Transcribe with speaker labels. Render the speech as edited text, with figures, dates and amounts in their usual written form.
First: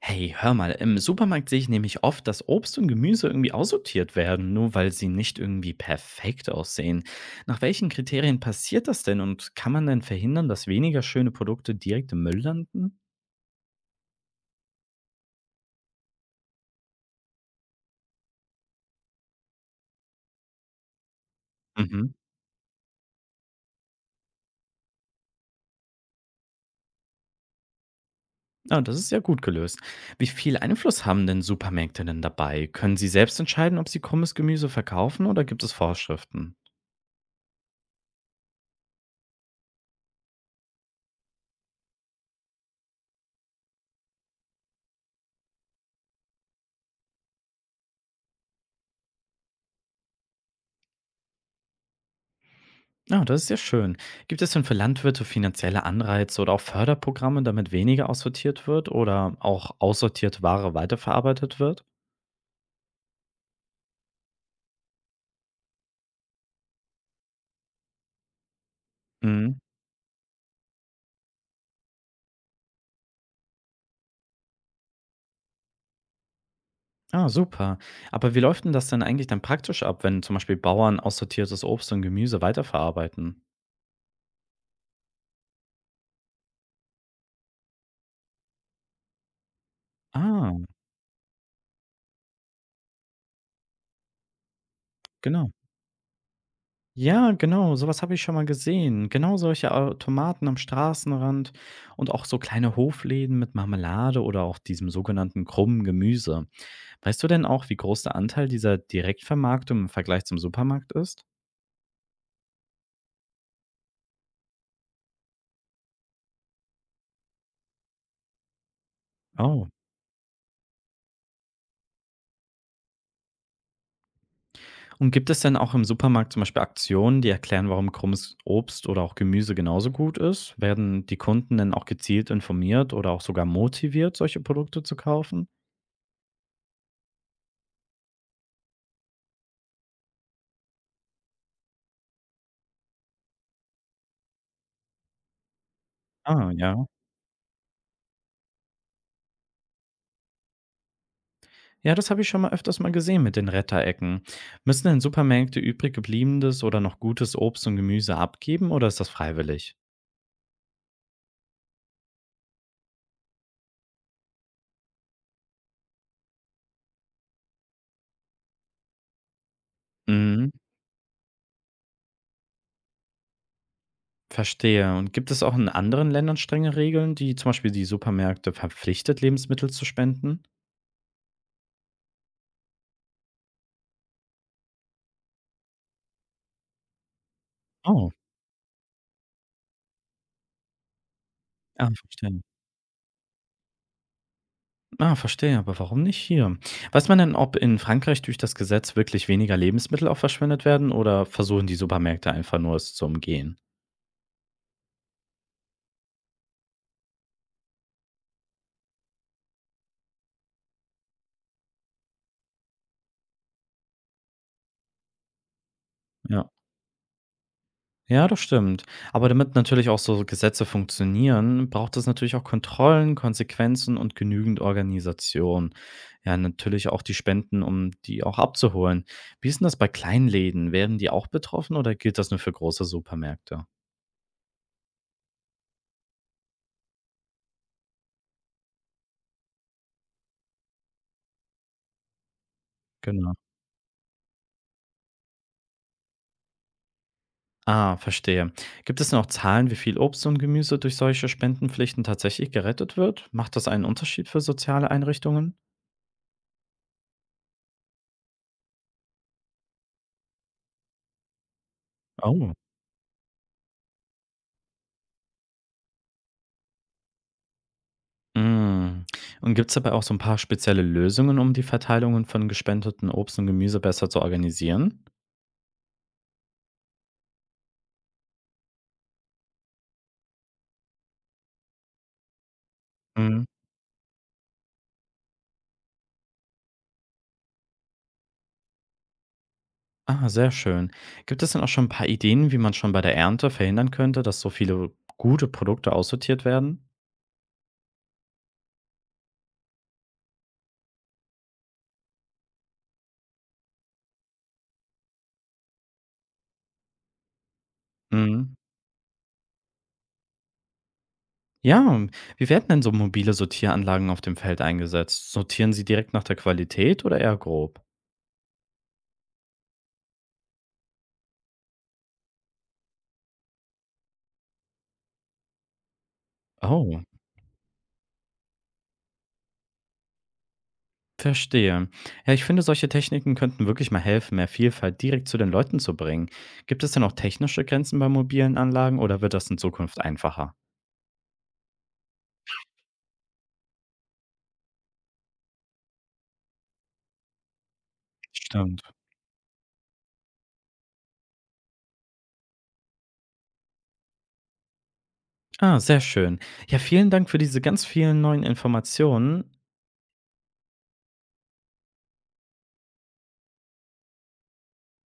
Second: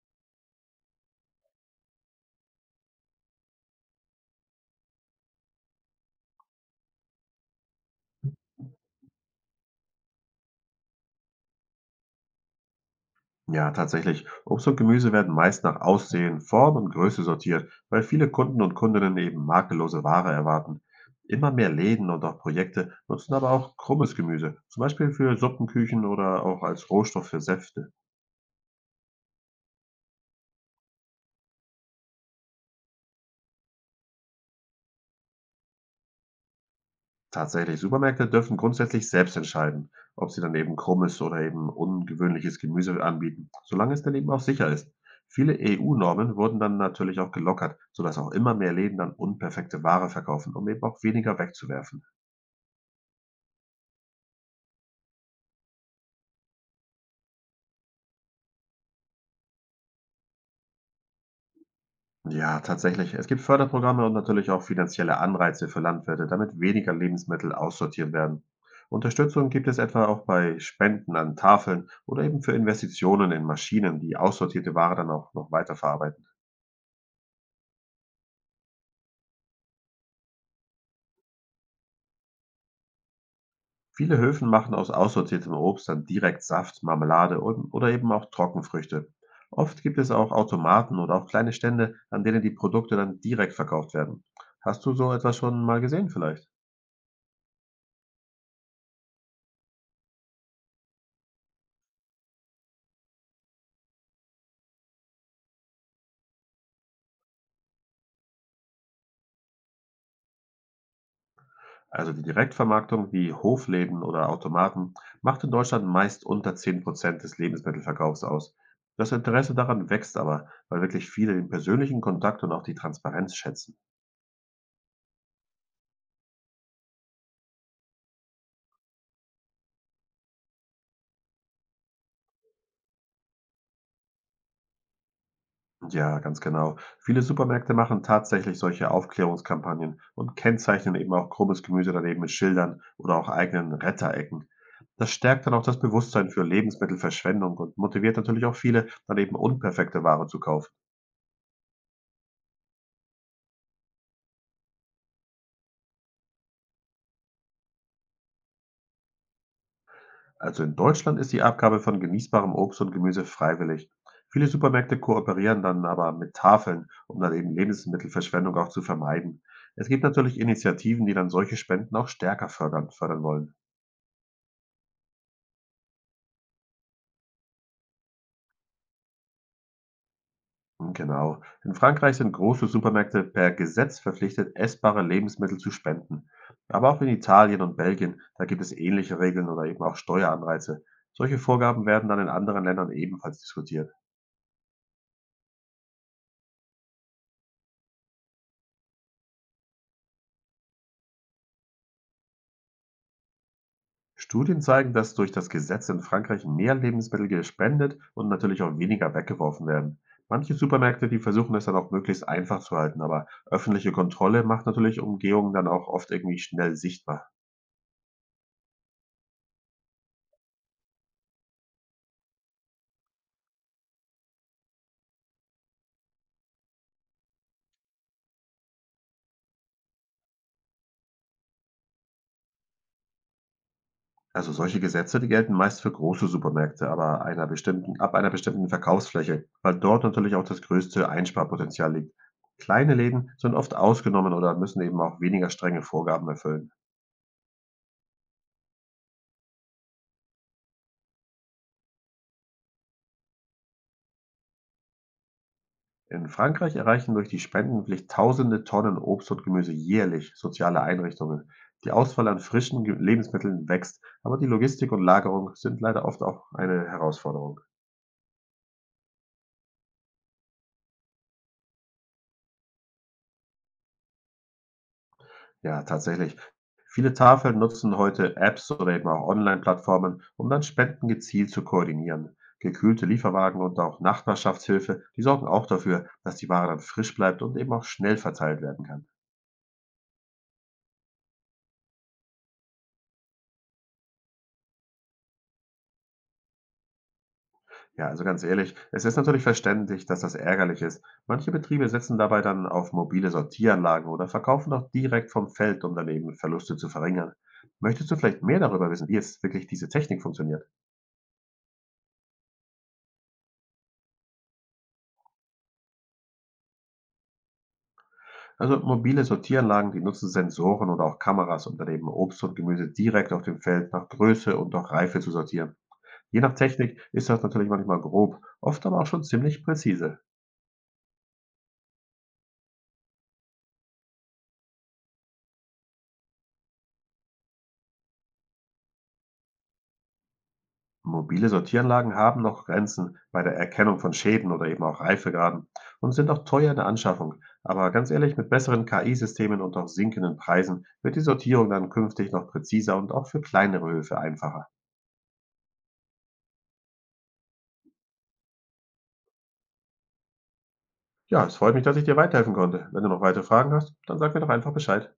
Speaker 1: Hey, hör mal, im Supermarkt sehe ich nämlich oft, dass Obst und Gemüse irgendwie aussortiert werden, nur weil sie nicht irgendwie perfekt aussehen. Nach welchen Kriterien passiert das denn und kann man denn verhindern, dass weniger schöne Produkte direkt im Müll landen?
Speaker 2: Ja, tatsächlich. Obst und Gemüse werden meist nach Aussehen, Form und Größe sortiert, weil viele Kunden und Kundinnen eben makellose Ware erwarten. Immer mehr Läden
Speaker 1: Mhm.
Speaker 2: und auch Projekte nutzen aber auch krummes Gemüse, zum Beispiel für Suppenküchen oder auch als Rohstoff für Säfte.
Speaker 1: Ah, das ist ja gut gelöst. Wie viel Einfluss haben denn Supermärkte denn dabei? Können sie selbst entscheiden, ob sie krummes Gemüse verkaufen oder gibt es Vorschriften?
Speaker 2: Tatsächlich, Supermärkte dürfen grundsätzlich selbst entscheiden, ob sie dann eben krummes oder eben ungewöhnliches Gemüse anbieten, solange es dann eben auch sicher ist. Viele EU-Normen wurden dann natürlich auch gelockert, sodass auch immer mehr Läden dann unperfekte Ware verkaufen, um eben auch weniger wegzuwerfen.
Speaker 1: Ah, das ist ja schön. Gibt es denn für Landwirte finanzielle Anreize oder auch Förderprogramme, damit weniger aussortiert wird oder auch aussortierte Ware weiterverarbeitet wird?
Speaker 2: Ja, tatsächlich. Es gibt Förderprogramme und natürlich auch finanzielle Anreize für Landwirte, damit weniger Lebensmittel aussortiert werden. Unterstützung
Speaker 1: Mhm.
Speaker 2: gibt es etwa auch bei Spenden an Tafeln oder eben für Investitionen in Maschinen, die aussortierte Ware dann auch noch weiterverarbeiten.
Speaker 1: Ah, super. Aber wie läuft denn das denn eigentlich dann praktisch ab, wenn zum Beispiel Bauern aussortiertes Obst und Gemüse weiterverarbeiten?
Speaker 2: Viele Höfen machen aus aussortiertem Obst dann direkt Saft, Marmelade und, oder eben auch Trockenfrüchte. Oft gibt es auch
Speaker 1: Ah,
Speaker 2: Automaten oder auch kleine Stände, an denen die Produkte dann direkt verkauft werden. Hast du so etwas
Speaker 1: genau.
Speaker 2: schon mal gesehen vielleicht?
Speaker 1: Ja, genau, sowas habe ich schon mal gesehen. Genau solche Automaten am Straßenrand und auch so kleine Hofläden mit Marmelade oder auch diesem sogenannten krummen Gemüse. Weißt du denn auch, wie groß der Anteil dieser Direktvermarktung im Vergleich zum Supermarkt ist?
Speaker 2: Also die Direktvermarktung wie Hofläden oder Automaten macht in Deutschland meist unter 10% des Lebensmittelverkaufs aus. Das Interesse
Speaker 1: Oh.
Speaker 2: daran wächst aber, weil wirklich viele den persönlichen Kontakt und auch die Transparenz schätzen.
Speaker 1: Und gibt es denn auch im Supermarkt zum Beispiel Aktionen, die erklären, warum krummes Obst oder auch Gemüse genauso gut ist? Werden die Kunden denn auch gezielt informiert oder auch sogar motiviert, solche Produkte zu kaufen?
Speaker 2: Ja, ganz genau. Viele Supermärkte machen tatsächlich solche Aufklärungskampagnen und kennzeichnen eben auch krummes Gemüse daneben mit Schildern oder auch eigenen Retterecken. Das stärkt dann auch das Bewusstsein für
Speaker 1: Ah, ja.
Speaker 2: Lebensmittelverschwendung und motiviert natürlich auch viele, dann eben unperfekte Ware zu kaufen.
Speaker 1: Ja, das habe ich schon mal öfters mal gesehen mit den Retterecken. Müssen denn Supermärkte übrig gebliebenes oder noch gutes Obst und Gemüse abgeben oder ist das freiwillig?
Speaker 2: Also in Deutschland ist die Abgabe von genießbarem Obst und Gemüse freiwillig. Viele Supermärkte kooperieren dann aber mit Tafeln, um dann eben Lebensmittelverschwendung auch zu vermeiden. Es gibt natürlich
Speaker 1: Mhm.
Speaker 2: Initiativen, die dann solche Spenden auch stärker fördern wollen.
Speaker 1: Verstehe. Und gibt es auch in anderen Ländern strenge Regeln, die zum Beispiel die Supermärkte verpflichtet, Lebensmittel zu spenden?
Speaker 2: Genau. In Frankreich sind große Supermärkte per Gesetz verpflichtet, essbare Lebensmittel zu spenden. Aber auch in Italien und
Speaker 1: Oh,
Speaker 2: Belgien, da gibt es ähnliche Regeln oder eben auch Steueranreize. Solche Vorgaben
Speaker 1: ah,
Speaker 2: werden dann in
Speaker 1: verstehe.
Speaker 2: anderen Ländern ebenfalls diskutiert.
Speaker 1: Ah, verstehe, aber warum nicht hier? Weiß man denn, ob in Frankreich durch das Gesetz wirklich weniger Lebensmittel auch verschwendet werden oder versuchen die Supermärkte einfach nur es zu umgehen?
Speaker 2: Studien zeigen, dass durch das Gesetz in Frankreich mehr Lebensmittel gespendet und natürlich auch weniger weggeworfen werden. Manche Supermärkte, die versuchen es dann auch möglichst einfach zu halten, aber öffentliche Kontrolle macht natürlich Umgehungen dann auch oft irgendwie
Speaker 1: Ja.
Speaker 2: schnell sichtbar.
Speaker 1: Ja, das stimmt. Aber damit natürlich auch so Gesetze funktionieren, braucht es natürlich auch Kontrollen, Konsequenzen und genügend Organisation. Ja, natürlich auch die Spenden, um die auch abzuholen. Wie ist denn das bei Kleinläden? Werden die auch betroffen oder gilt das nur für große Supermärkte?
Speaker 2: Also solche Gesetze, die gelten meist für große Supermärkte, aber ab einer bestimmten Verkaufsfläche, weil dort natürlich auch das größte Einsparpotenzial liegt. Kleine Läden
Speaker 1: Genau.
Speaker 2: sind oft ausgenommen oder müssen eben auch weniger strenge Vorgaben erfüllen.
Speaker 1: Ah, verstehe. Gibt es denn auch Zahlen, wie viel Obst und Gemüse durch solche Spendenpflichten tatsächlich gerettet wird? Macht das einen Unterschied für soziale Einrichtungen?
Speaker 2: In Frankreich erreichen durch die Spendenpflicht tausende Tonnen Obst und Gemüse jährlich soziale Einrichtungen. Die Auswahl an
Speaker 1: Oh.
Speaker 2: frischen Ge Lebensmitteln wächst, aber die Logistik und Lagerung sind leider oft auch eine Herausforderung.
Speaker 1: Mhm. Und gibt es dabei auch so ein paar spezielle Lösungen, um die Verteilungen von gespendeten Obst und Gemüse besser zu organisieren?
Speaker 2: Ja, tatsächlich. Viele Tafeln nutzen heute Apps oder eben auch Online-Plattformen, um dann Spenden gezielt zu koordinieren. Gekühlte
Speaker 1: Mhm.
Speaker 2: Lieferwagen und auch Nachbarschaftshilfe, die sorgen auch dafür, dass die Ware dann frisch bleibt und eben auch schnell verteilt werden kann.
Speaker 1: Ah, sehr schön. Gibt es denn auch schon ein paar Ideen, wie man schon bei der Ernte verhindern könnte, dass so viele gute Produkte aussortiert werden?
Speaker 2: Ja, also ganz ehrlich, es ist natürlich verständlich, dass das ärgerlich ist. Manche Betriebe setzen dabei dann auf mobile Sortieranlagen oder verkaufen auch direkt vom Feld, um dann eben Verluste zu verringern. Möchtest du vielleicht
Speaker 1: Mhm.
Speaker 2: mehr darüber wissen, wie jetzt wirklich diese Technik funktioniert?
Speaker 1: Ja, wie werden denn so mobile Sortieranlagen auf dem Feld eingesetzt? Sortieren sie direkt nach der Qualität oder eher grob?
Speaker 2: Also mobile Sortieranlagen, die nutzen Sensoren oder auch Kameras, um dann eben Obst und Gemüse direkt auf dem Feld nach Größe und auch Reife zu sortieren. Je nach Technik
Speaker 1: Oh.
Speaker 2: ist das natürlich manchmal grob, oft aber auch schon ziemlich präzise.
Speaker 1: Verstehe. Ja, ich finde, solche Techniken könnten wirklich mal helfen, mehr Vielfalt direkt zu den Leuten zu bringen. Gibt es denn auch technische Grenzen bei mobilen Anlagen oder wird das in Zukunft einfacher?
Speaker 2: Mobile Sortieranlagen haben noch Grenzen bei der Erkennung von Schäden oder eben auch Reifegraden und sind auch teuer in der Anschaffung. Aber ganz ehrlich, mit
Speaker 1: Stimmt.
Speaker 2: besseren KI-Systemen und auch sinkenden Preisen wird die Sortierung dann künftig noch präziser und auch für kleinere Höfe einfacher.
Speaker 1: Ah, sehr schön. Ja, vielen Dank für diese ganz vielen neuen Informationen.
Speaker 2: Ja, es freut mich, dass ich dir weiterhelfen konnte. Wenn du noch weitere Fragen hast, dann sag mir doch einfach Bescheid.